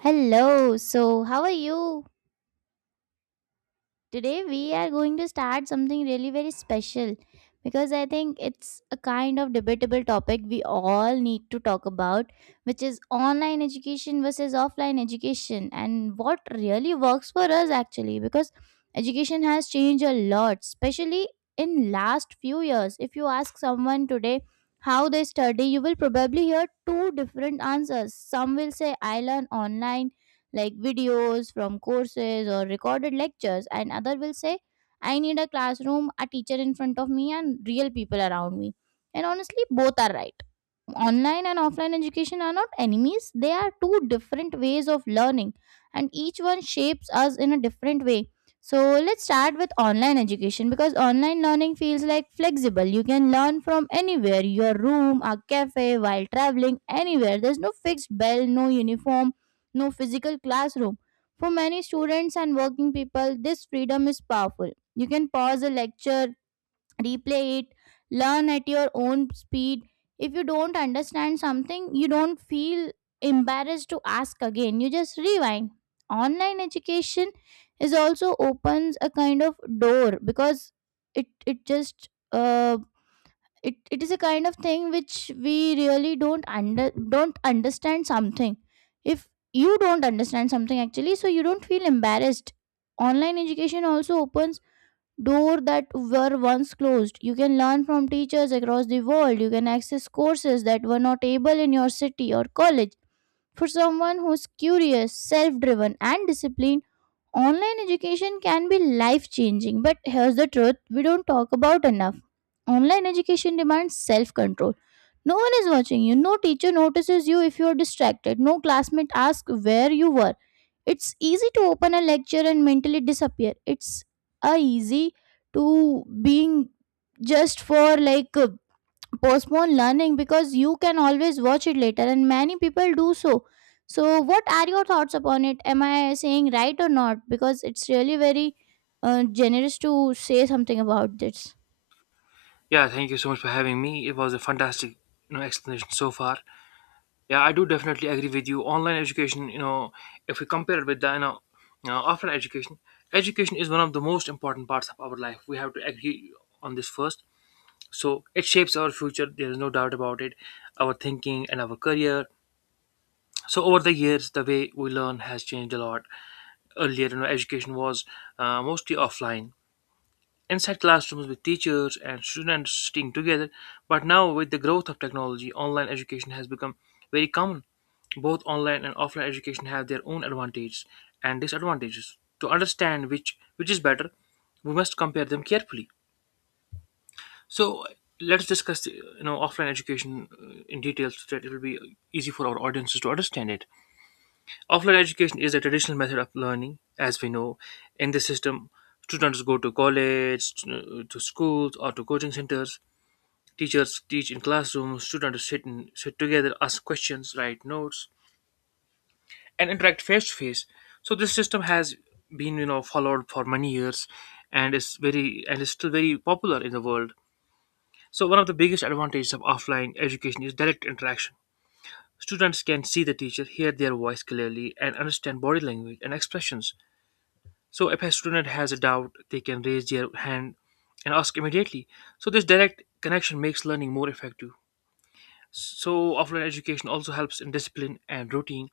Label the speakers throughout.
Speaker 1: Hello, so how are you? Today we are going to start something really very special because I think it's a kind of debatable topic we all need to talk about, which is online education versus offline education and what really works for us actually, because education has changed a lot, especially in last few years. If you ask someone today how they study, you will probably hear two different answers. Some will say I learn online, like videos from courses or recorded lectures, and other will say, I need a classroom, a teacher in front of me, and real people around me. And honestly, both are right. Online and offline education are not enemies, they are two different ways of learning, and each one shapes us in a different way. So let's start with online education, because online learning feels like flexible. You can learn from anywhere, your room, a cafe, while traveling anywhere. There's no fixed bell, no uniform, no physical classroom. For many students and working people, this freedom is powerful. You can pause a lecture, replay it, learn at your own speed. If you don't understand something, you don't feel embarrassed to ask again. You just rewind. Online education is also opens a kind of door, because it it just uh, it is a kind of thing which we really don't understand something. If you don't understand something actually, so you don't feel embarrassed. Online education also opens door that were once closed. You can learn from teachers across the world. You can access courses that were not able in your city or college. For someone who's curious, self driven, and disciplined, online education can be life changing, but here's the truth we don't talk about enough. Online education demands self control. No one is watching you, no teacher notices you if you're distracted, no classmate asks where you were. It's easy to open a lecture and mentally disappear. It's a easy to being just for like postpone learning, because you can always watch it later and many people do so. So what are your thoughts upon it? Am I saying right or not? Because it's really very generous to say something about this.
Speaker 2: Yeah, thank you so much for having me. It was a fantastic, explanation so far. Yeah, I do definitely agree with you. Online education, if we compare it with the offline education, education is one of the most important parts of our life. We have to agree on this first. So it shapes our future. There is no doubt about it. Our thinking and our career. So over the years, the way we learn has changed a lot. Earlier, education was mostly offline inside classrooms with teachers and students sitting together. But now, with the growth of technology, online education has become very common. Both online and offline education have their own advantages and disadvantages. To understand which is better, we must compare them carefully. So let's discuss offline education in detail so that it will be easy for our audiences to understand it. Offline education is a traditional method of learning, as we know. In this system, students go to college, to schools, or to coaching centers. Teachers teach in classrooms. Students sit together, ask questions, write notes, and interact face to face. So this system has been, followed for many years, and is still very popular in the world. So one of the biggest advantages of offline education is direct interaction. Students can see the teacher, hear their voice clearly, and understand body language and expressions. So if a student has a doubt, they can raise their hand and ask immediately. So this direct connection makes learning more effective. So offline education also helps in discipline and routine.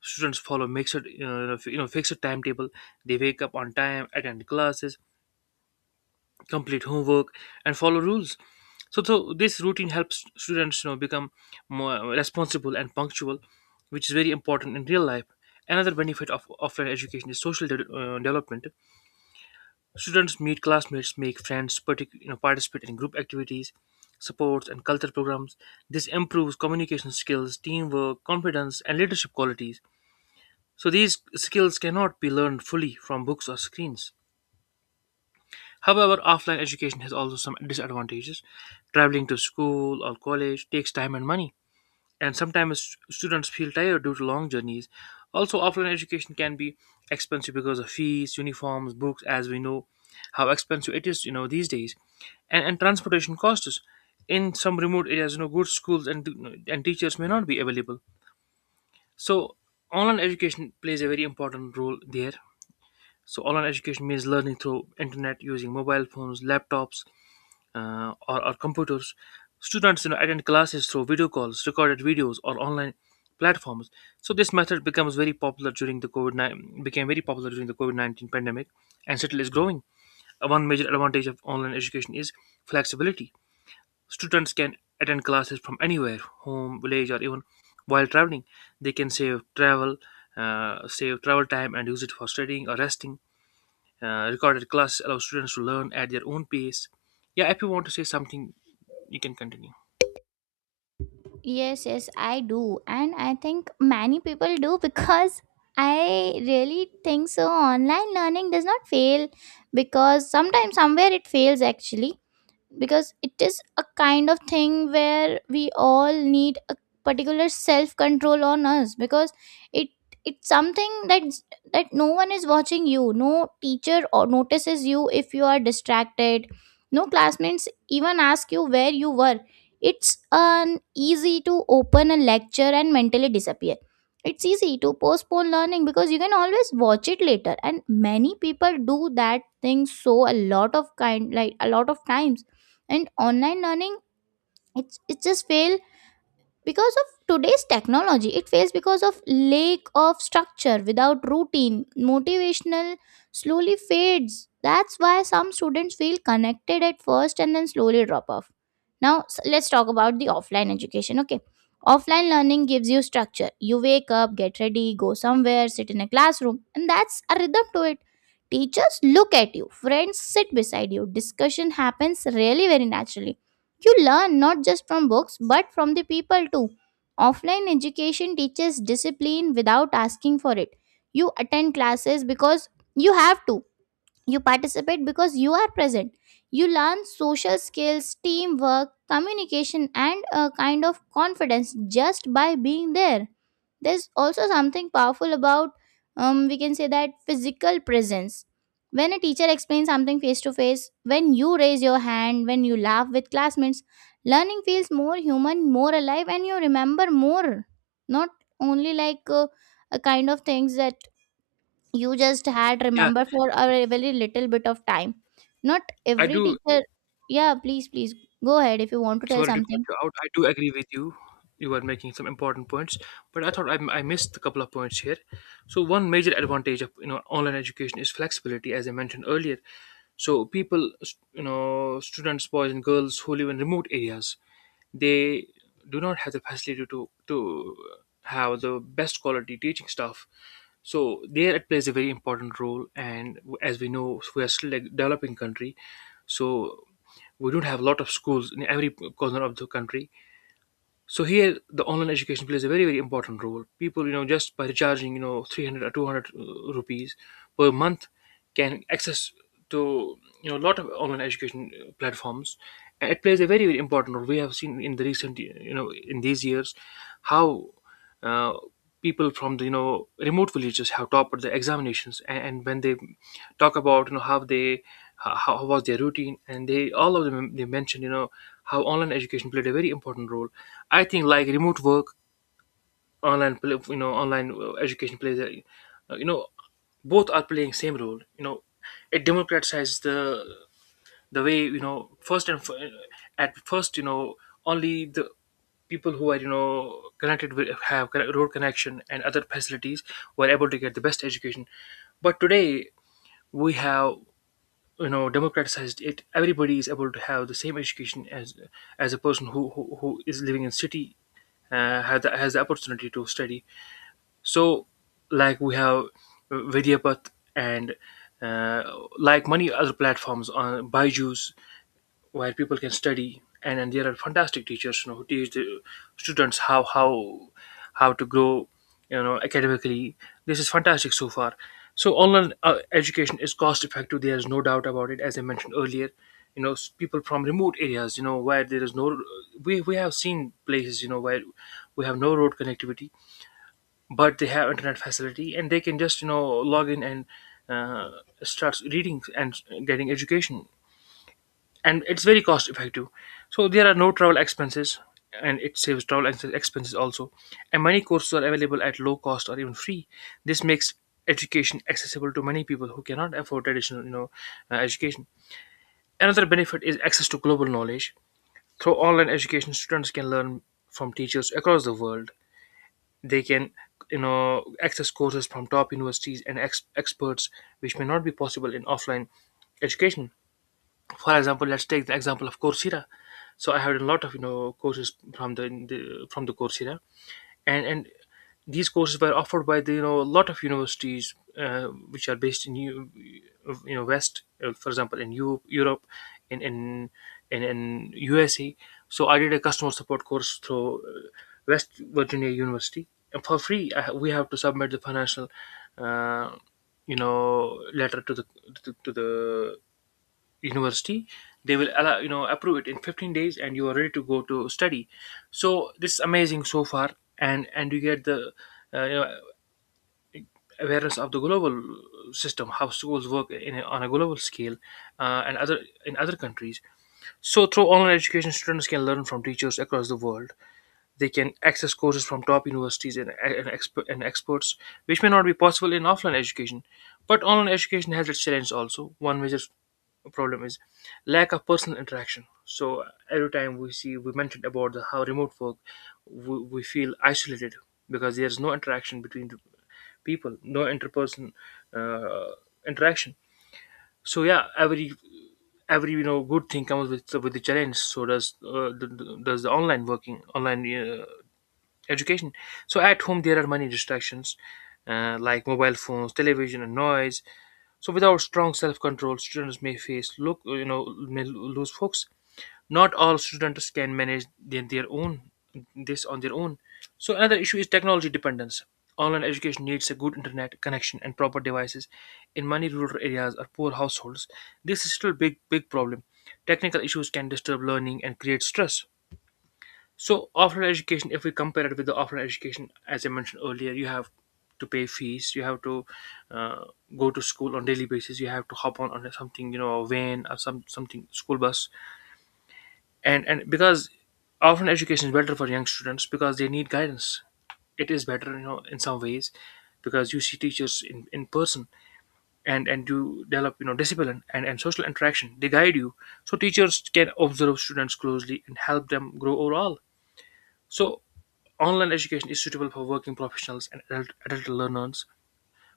Speaker 2: Students follow mixed, you know, f- you know, fixed timetable. They wake up on time, attend classes, complete homework, and follow rules. So, this routine helps students, become more responsible and punctual, which is very important in real life. Another benefit of offline education is social development. Students meet classmates, make friends, participate in group activities, sports, and cultural programs. This improves communication skills, teamwork, confidence, and leadership qualities. So, these skills cannot be learned fully from books or screens. However, offline education has also some disadvantages. Traveling to school or college takes time and money, and sometimes students feel tired due to long journeys. Also, offline education can be expensive because of fees, uniforms, books, as we know how expensive it is, these days, and transportation costs. In some remote areas, good schools and teachers may not be available. So, online education plays a very important role there. So, online education means learning through internet using mobile phones, laptops, or computers. Students, attend classes through video calls, recorded videos, or online platforms. So this method becomes very popular during the COVID became very popular during the COVID 19 pandemic, and still is growing. One major advantage of online education is flexibility. Students can attend classes from anywhere, home, village, or even while traveling. They can save travel time, and use it for studying or resting. Recorded classes allow students to learn at their own pace. Yeah, if you want to say something, you can continue.
Speaker 1: Yes, yes, I do, and I think many people do because I really think so online learning does not fail, because sometimes somewhere it fails actually, because it is a kind of thing where we all need a particular self control on us. Because it it's something that no one is watching you, no teacher or notices you if you are distracted, no classmates even ask you where you were. It's an easy to open a lecture and mentally disappear. It's easy to postpone learning because you can always watch it later, and many people do that thing, so a lot of kind, like a lot of times. And online learning, it just fail because of today's technology. It fails because of lack of structure. Without routine, motivational slowly fades. That's why some students feel connected at first and then slowly drop off. Now let's talk about the offline education. Okay, offline learning gives you structure. You wake up, get ready, go somewhere, sit in a classroom, and that's a rhythm to it. Teachers look at you, friends sit beside you, discussion happens really very naturally. You learn not just from books but from the people too. Offline education teaches discipline without asking for it. You attend classes because you have to. You participate because you are present. You learn social skills, teamwork, communication, and a kind of confidence just by being there. There's also something powerful about, we can say that physical presence. When a teacher explains something face to face, when you raise your hand, when you laugh with classmates, learning feels more human, more alive, and you remember more. Not only like a kind of things that you just had
Speaker 2: Yeah,
Speaker 1: remember for a very little bit of time. Not
Speaker 2: I
Speaker 1: every
Speaker 2: do.
Speaker 1: teacher. Yeah, please, please go ahead if you want to tell
Speaker 2: Sorry to cut
Speaker 1: something.
Speaker 2: you out. I do agree with you. You are making some important points, but I thought I missed a couple of points here. So one major advantage of online education is flexibility, as I mentioned earlier. So people, students, boys and girls who live in remote areas, they do not have the facility to have the best quality teaching staff. So there it plays a very important role, and as we know, we are still a developing country, so we don't have a lot of schools in every corner of the country. So here the online education plays a very important role. People, just by recharging, 300 or 200 rupees per month, can access to a lot of online education platforms, and it plays a very important role. We have seen in the recent, in these years, how uh, people from the, remote villages have topped the examinations, and when they talk about, how they, how was their routine, and they all of them, they mentioned, how online education played a very important role. I think like remote work, online education plays a uh, you know both are playing same role, it democratizes the way, at first, only the people who are, connected with, road connection and other facilities, were able to get the best education. But today, we have, democratized it. Everybody is able to have the same education as a person who is living in city, has the opportunity to study. So, like we have vidyapath, and uh, like many other platforms on byju's, where people can study, and there are fantastic teachers, who teach the students how to grow, academically. This is fantastic so far. So online education is cost effective. There is no doubt about it, as I mentioned earlier. People from remote areas, where there is no — we have seen places, where we have no road connectivity, but they have internet facility, and they can just, log in and uh, start reading and getting education. And it's very cost effective. So there are no travel expenses, and it saves travel expenses also, and many courses are available at low cost or even free. This makes education accessible to many people who cannot afford traditional, education. Another benefit is access to global knowledge. Through online education, students can learn from teachers across the world. They can, access courses from top universities and experts, which may not be possible in offline education. For example, let's take the example of coursera. So I had a lot of, courses from the from the coursera. And these courses were offered by the, a lot of universities, which are based in west, for example in europe, in in in usa. So I did a customer support course through west virginia university, and for free. We have to submit the financial uh, letter to the university. They will, allow approve it in 15 days, and you are ready to go to study. So this is amazing so far. And you get the uh, you know, awareness of the global system, how schools work in on a global scale, and other in other countries. So through online education, students can learn from teachers across the world. They can access courses from top universities, and experts, which may not be possible in offline education. But online education has its challenges also. One major problem is lack of personal interaction. So every time we see, we mentioned about how remote work, we feel isolated, because there's no interaction between the people, no interperson uh, interaction. So yeah, every, good thing comes with the challenge. So does does the online working, online education. So at home there are many distractions, like mobile phones, television, and noise. So without strong self-control, students may face look may lose focus. Not all students can manage their own, this on their own. So another issue is technology dependence. Online education needs a good internet connection and proper devices. In many rural areas or poor households, this is still a big problem. Technical issues can disturb learning and create stress. So offline education, if we compare it with the offline education, as I mentioned earlier, you have to pay fees, you have to uh, go to school on daily basis, you have to hop on something, you know, a van or something school bus, and because offline education is better for young students because they need guidance. It is better, you know, in some ways, because you see teachers in person, and you develop, you know, discipline and social interaction. They guide you. So teachers can observe students closely and help them grow overall. So online education is suitable for working professionals and adult learners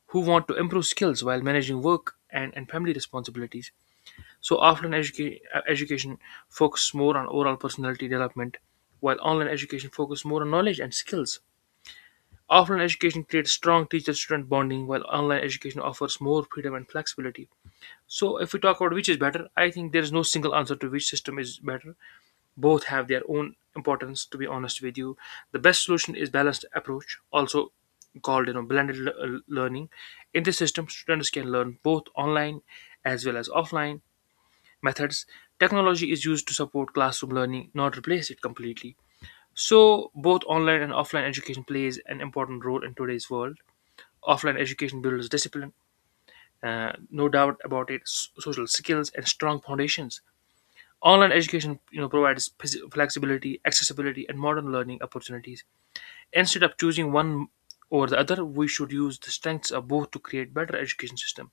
Speaker 2: who want to improve skills while managing work and family responsibilities. So, education focuses more on overall personality development, while online education focuses more on knowledge and skills. Offline education creates strong teacher student bonding, while online education offers more freedom and flexibility. So, if we talk about which is better, I think there is no single answer to which system is better. Both have their own importance, to be honest with you. The best solution is balanced approach, also called learning. In this system students can learn both online as well as offline methods. Technology is used to support classroom learning, not replace it completely. So both online and offline education plays an important role in today's world. Offline education builds discipline, no doubt about it, social skills and strong foundations. Online education, you know, provides flexibility, accessibility, and modern learning opportunities. Instead of choosing one over the other, we should use the strengths of both to create better education system.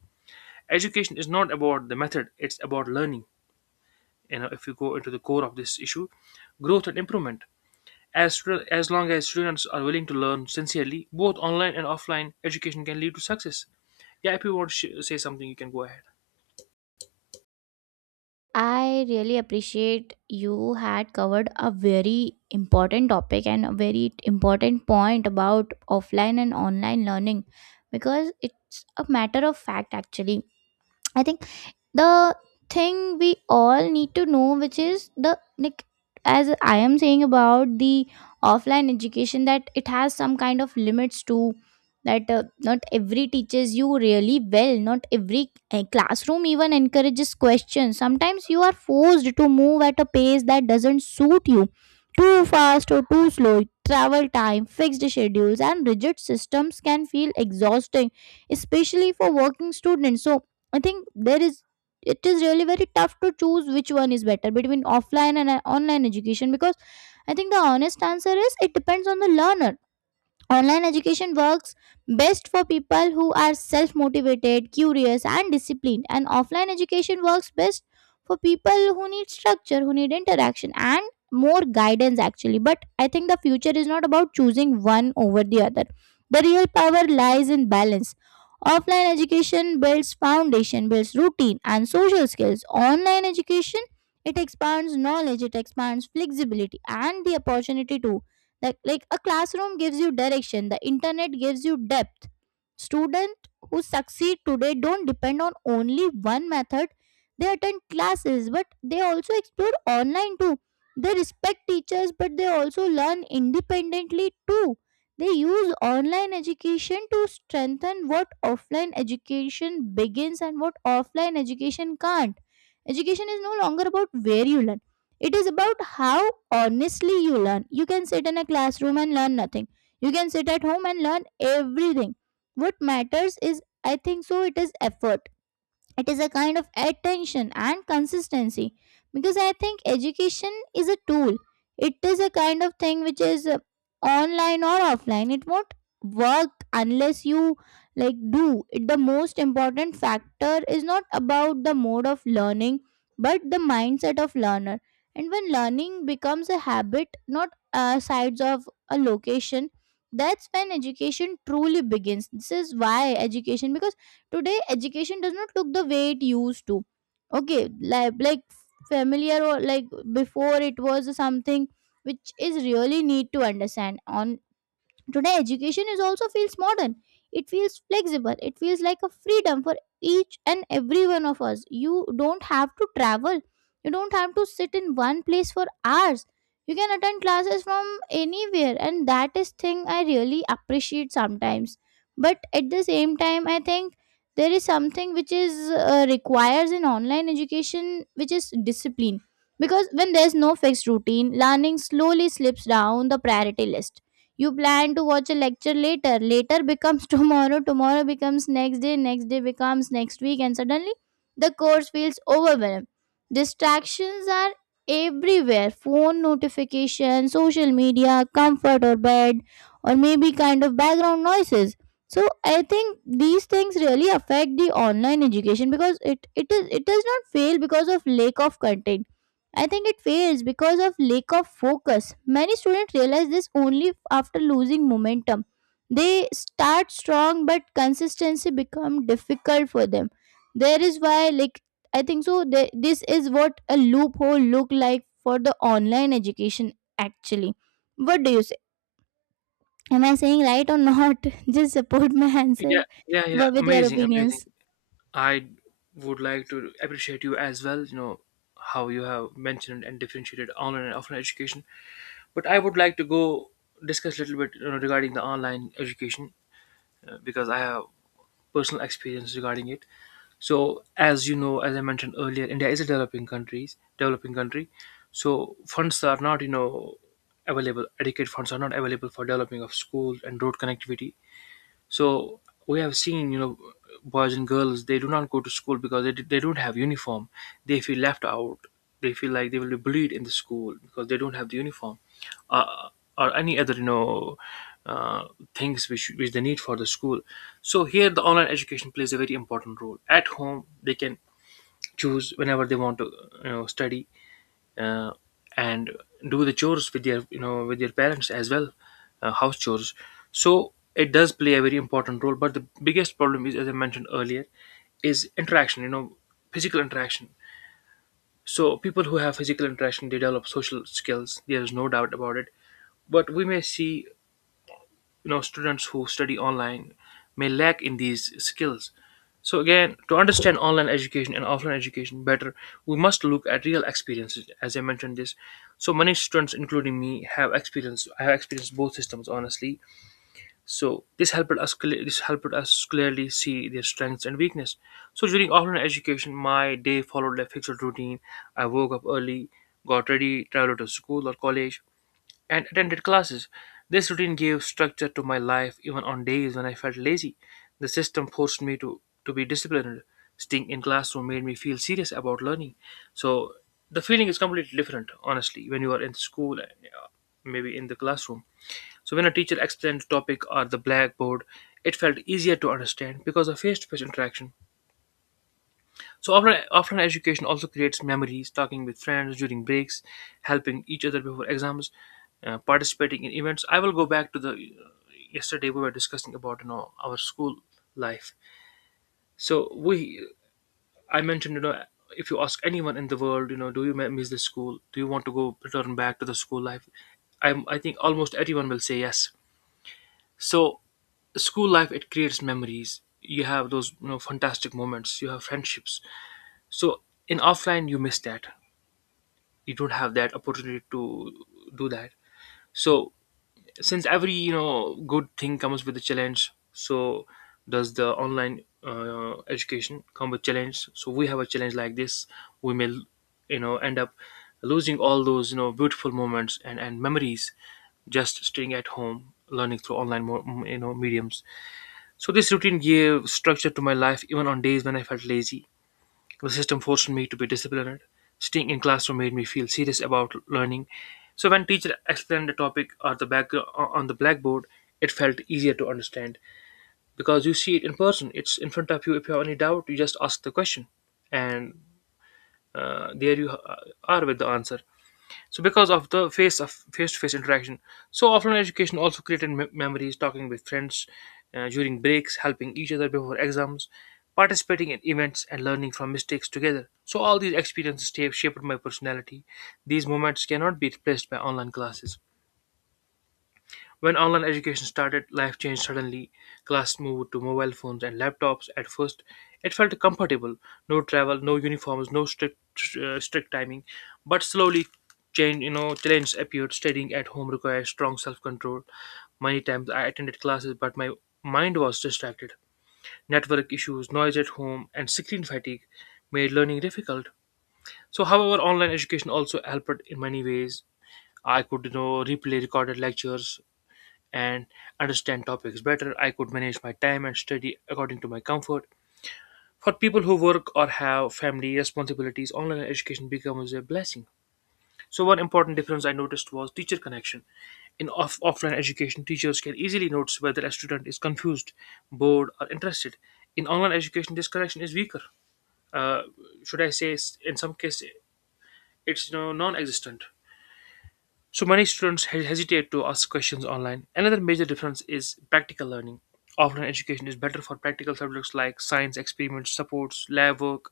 Speaker 2: Education is not about the method; it's about learning. You know, if you go into the core of this issue, growth and improvement. As long as students are willing to learn sincerely, both online and offline education can lead to success. Yeah, if you want to say something, you can go ahead.
Speaker 1: I really appreciate you had covered a very important topic and a very important point about offline and online learning, because it's a matter of fact actually. I think the thing we all need to know, which is the, like, as I am saying about the offline education, that it has some kind of limits to that. Not every teaches you really well, not every classroom even encourages questions. Sometimes you are forced to move at a pace that doesn't suit you, too fast or too slow. Travel time, fixed schedules, and rigid systems can feel exhausting, especially for working students. So I think there is, it is really very tough to choose which one is better between offline and online education, because I think the honest answer is it depends on the learner. Online education works best for people who are self motivated, curious, and disciplined, and offline education works best for people who need structure, who need interaction, and more guidance actually. But I think the future is not about choosing one over the other. The real power lies in balance. Offline education builds foundation, builds routine and social skills. Online education, it expands knowledge, it expands flexibility and the opportunity too. Like a classroom gives you direction, the internet gives you depth. Students who succeed today don't depend on only one method. They attend classes, but they also explore online too. They respect teachers, but they also learn independently too. They use online education to strengthen what offline education begins and what offline education can't. Education is no longer about where you learn, it is about how honestly you learn. You can sit in a classroom and learn nothing, you can sit at home and learn everything. What matters is, I think so, it is effort. It is a kind of attention and consistency. Because I think education is a tool. It is a kind of thing which is online or offline, it won't work unless you, like, do it. The most important factor is not about the mode of learning, but the mindset of learner. And when learning becomes a habit, not sides of a location, that's when education truly begins. This is why education, because today, education does not look the way it used to. Okay, like familiar, or like before it was something which is really need to understand on. Today, education is also feels modern. It feels flexible. It feels like a freedom for each and every one of us. You don't have to travel. You don't have to sit in one place for hours. You can attend classes from anywhere, and that is thing I really appreciate sometimes. But at the same time, I think there is something which is requires in online education, which is discipline. Because when there's no fixed routine, learning slowly slips down the priority list. You plan to watch a lecture later. Later becomes tomorrow. Tomorrow becomes next day. Next day becomes next week. And suddenly the course feels overwhelmed. Distractions are everywhere, phone notifications, social media, comfort or bed, or maybe kind of background noises. So I think these things really affect the online education because it does not fail because of lack of content. I think it fails because of lack of focus. Many students realize this only after losing momentum. They start strong but consistency become difficult for them. There is why, like, I think so this is what a loophole look like for the online education actually. What do you say? Am I saying right or not? Just support my
Speaker 2: Yeah,
Speaker 1: answer
Speaker 2: yeah, yeah.
Speaker 1: with your
Speaker 2: Amazing, amazing.
Speaker 1: opinions.
Speaker 2: I would like to appreciate you as well, you know, how you have mentioned and differentiated online and offline education. But I would like to go discuss a little bit, you know, regarding the online education, because I have personal experience regarding it. So, as you know, as I mentioned earlier, India is a developing country, developing country. So funds are not, you know, available. Adequate funds are not available for developing of schools and road connectivity. So we have seen, you know, boys and girls, they do not go to school because they don't have uniform. They feel left out. They feel like they will be bullied in the school because they don't have the uniform, uh, or any other, you know, uh, things which they need for the school. So here, the online education plays a very important role. At home, they can choose whenever they want to, you know, study, uh, and do the chores with their, you know, with their parents as well, house chores. So it does play a very important role, but the biggest problem, is as I mentioned earlier, is interaction, you know, physical interaction. So people who have physical interaction, they develop social skills, there is no doubt about it. But we may see, you know, students who study online may lack in these skills. So again, to understand online education and offline education better, we must look at real experiences, as I mentioned this. So many students including me have experienced, I have experienced both systems honestly. So this helped us clearly see their strengths and weakness. So during offline education, my day followed a fixed routine. I woke up early, got ready, traveled to school or college, and attended classes. This routine gave structure to my life even on days when I felt lazy. The system forced me to be disciplined. Staying in classroom made me feel serious about learning. So the feeling is completely different, honestly, when you are in school, maybe in the classroom. So when a teacher explained the topic or the blackboard, it felt easier to understand because of face-to-face interaction. So offline education also creates memories, talking with friends during breaks, helping each other before exams, participating in events. I will go back to the yesterday we were discussing about, you know, our school life. So we, I mentioned, you know, if you ask anyone in the world, you know, do you miss the school? Do you want to go return back to the school life? I think almost everyone will say yes. So school life, it creates memories, you have those, you know, fantastic moments, you have friendships. So in offline you miss that, you don't have that opportunity to do that. So since every, you know, good thing comes with a challenge, so does the online education come with challenge. So we have a challenge like this, we may, you know, end up losing all those, you know, beautiful moments and memories, just staying at home learning through you know, mediums. So this routine gave structure to my life even on days when I felt lazy. The system forced me to be disciplined. Staying in classroom made me feel serious about learning. So when teacher explained the topic or the back on the blackboard, it felt easier to understand because you see it in person. It's in front of you. If you have any doubt, you just ask the question, and there you are with the answer. So because of the face-to-face interaction, so offline education also memories, talking with friends, during breaks, helping each other before exams, participating in events, and learning from mistakes together. So all these experiences shaped my personality. These moments cannot be replaced by online classes. When online education started, life changed suddenly. Class moved to mobile phones and laptops. At first, it felt comfortable. No travel, no uniforms, no strict timing. But slowly, change you know, challenges appeared. Studying at home requires strong self control. Many times I attended classes, but my mind was distracted. Network issues, noise at home, and screen fatigue made learning difficult. So, however, online education also helped in many ways. I could, you know, replay recorded lectures and understand topics better. I could manage my time and study according to my comfort. For people who work or have family responsibilities, online education becomes a blessing. So, one important difference I noticed was teacher connection. In offline education, teachers can easily notice whether a student is confused, bored, or interested. In online education, this connection is weaker. Uh, should I say, in some cases, it's, you know, non-existent. So many students hesitate to ask questions online. Another major difference is practical learning. Offline education is better for practical subjects like science experiments, supports, lab work.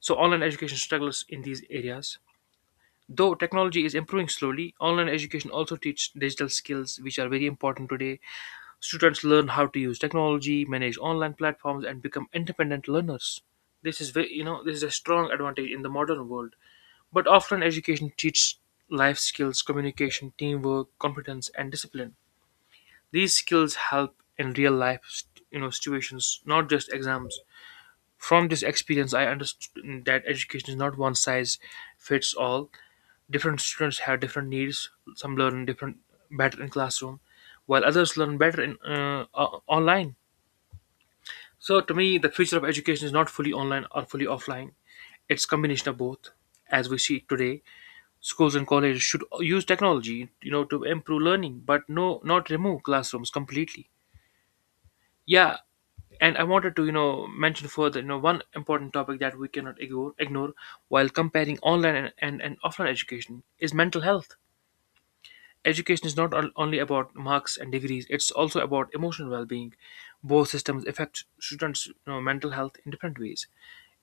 Speaker 2: So online education struggles in these areas. Though technology is improving slowly, online education also teaches digital skills which are very important today. Students learn how to use technology, manage online platforms and become independent learners. This is very, you know, this is a strong advantage in the modern world. But often education teaches life skills, communication, teamwork, competence, and discipline. These skills help in real life, you know, situations, not just exams. From this experience, I understood that education is not one size fits all. Different students have different needs. Some learn different better in classroom, while others learn better in online. So, to me, the future of education is not fully online or fully offline. It's combination of both, as we see today. Schools and colleges should use technology, you know, to improve learning, but not remove classrooms completely. Yeah, and I wanted to, you know, mention further, you know, one important topic that we cannot ignore while comparing online and offline education is mental health. Education is not only about marks and degrees, it's also about emotional well-being. Both systems affect students, you know, mental health in different ways.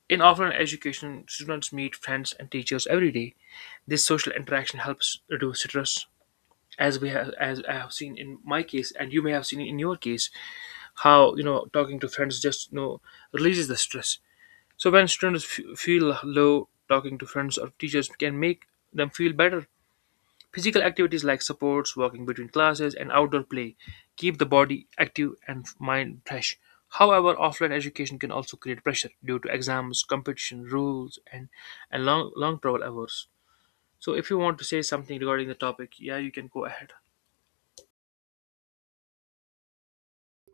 Speaker 2: In offline education students meet friends and teachers every day. This social interaction helps reduce stress, as we have, as I have seen in my case and you may have seen in your case, how, you know, talking to friends just, you know, releases the stress. So when students feel low, talking to friends or teachers can make them feel better. Physical activities like sports, walking between classes and outdoor play keep the body active and mind fresh. However, offline education can also create pressure due to exams, competition, rules, and long travel hours. So if you want to say something regarding the topic, yeah, you can go ahead.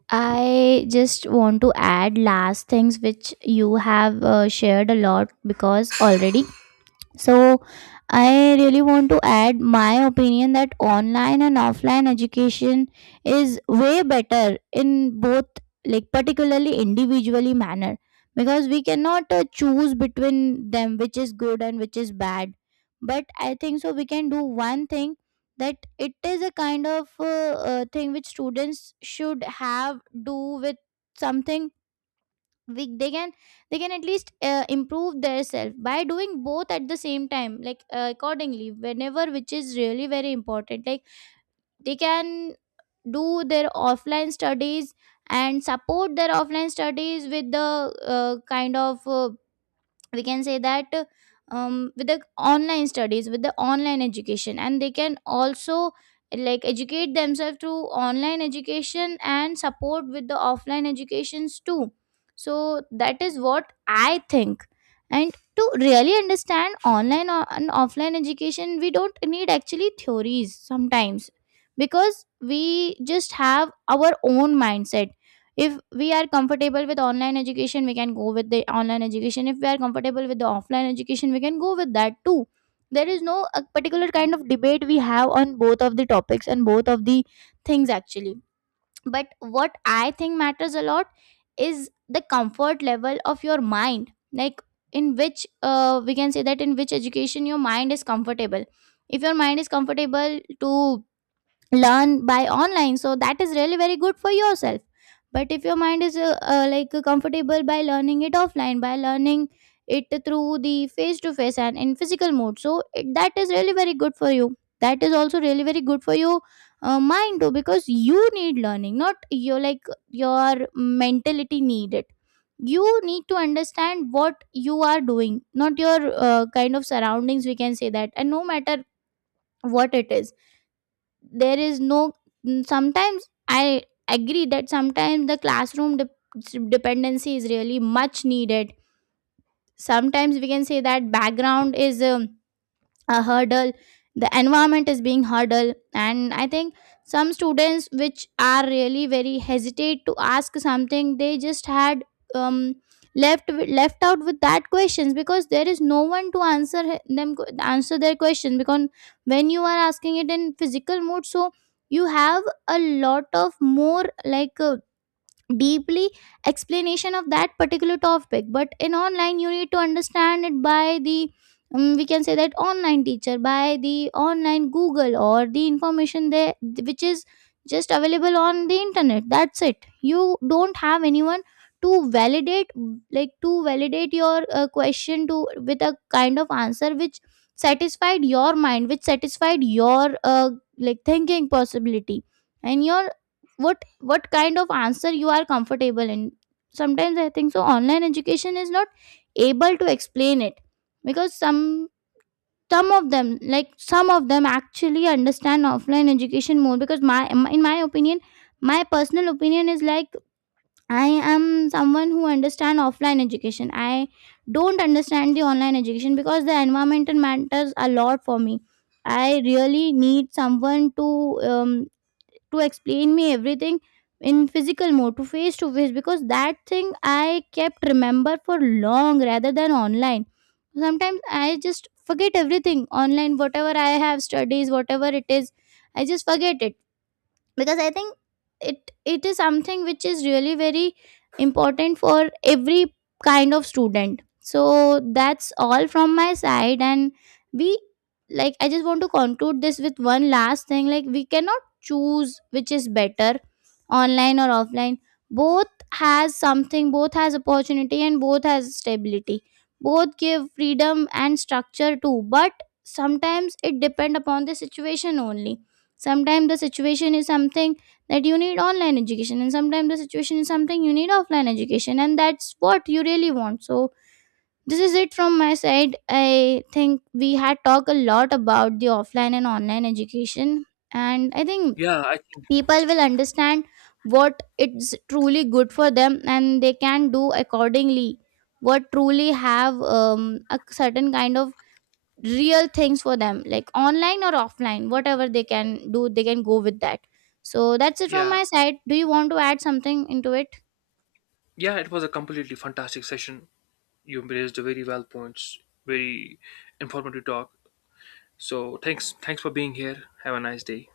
Speaker 1: I just want to add last things which you have shared a lot because already. So, I really want to add my opinion that online and offline education is way better in both, like, particularly individually manner, because we cannot choose between them which is good and which is bad. But I think so, we can do one thing that it is a kind of thing which students should have do with something we, they can they can at least improve their self by doing both at the same time like accordingly whenever which is really very important like they can do their offline studies and support their offline studies with the kind of we can say that with the online studies with the online education, and they can also like educate themselves through online education and support with the offline educations too. So that is what I think. And to really understand and offline education, we don't need actually theories sometimes, because we just have our own mindset. If we are comfortable with online education, we can go with the online education. If we are comfortable with the offline education, we can go with that too. There is no a particular kind of debate we have on both of the topics and both of the things actually. But what I think matters a lot is the comfort level of your mind, like in which we can say that in which education your mind is comfortable. If your mind is comfortable to learn by online, so that is really very good for yourself. But if your mind is comfortable by learning it offline, by learning it through the face to face and in physical mode, so that is really very good for you. That is also really very good for your mind too, because you need learning, not your like your mentality need it. You need to understand what you are doing, not your kind of surroundings, we can say that. And no matter what it is, there is no sometimes I agree that sometimes the classroom dep dependency is really much needed. Sometimes we can say that background is a hurdle, the environment is being hurdle. And I think some students which are really very hesitate to ask something, they just had um left out with that questions, because there is no one to answer their question. Because when you are asking it in physical mode, so you have a lot of more like deeply explanation of that particular topic. But in online, you need to understand it by the we can say that online teacher, by the online Google or the information there, which is just available on the internet, that's it. You don't have anyone to validate, like to validate your question to, with a kind of answer which satisfied your mind, which satisfied your like thinking possibility and your what kind of answer you are comfortable in. Sometimes I think so online education is not able to explain it, because some of them, like some of them actually understand offline education more. Because my in my opinion, my personal opinion is like I am someone who understand offline education. I don't understand the online education because the environmental matters a lot for me. I really need someone to explain me everything in physical mode, to face to face, because that thing I kept remember for long rather than online. Sometimes I just forget everything online, whatever I have studies, whatever it is, I just forget it. Because I think it is something which is really very important for every kind of student. So that's all from my side. And we like I just want to conclude this with one last thing, like we cannot choose which is better, online or offline. Both has something, both has opportunity, and both has stability. Both give freedom and structure too, but sometimes it depend upon the situation only. Sometimes the situation is something that you need online education, and sometimes the situation is something you need offline education, and that's what you really want. So this is it from my side. I think we had talked a lot about the offline and online education, and I think
Speaker 2: Yeah, I think.
Speaker 1: people will understand what it's truly good for them, and they can do accordingly what truly have a certain kind of real things for them, like online or offline, whatever they can do, they can go with that. So that's it from
Speaker 2: Yeah,
Speaker 1: my side. Do you want to add something into it?
Speaker 2: yeah, it was a completely fantastic session. You raised very well points, very informative talk. So thanks for being here. Have a nice day.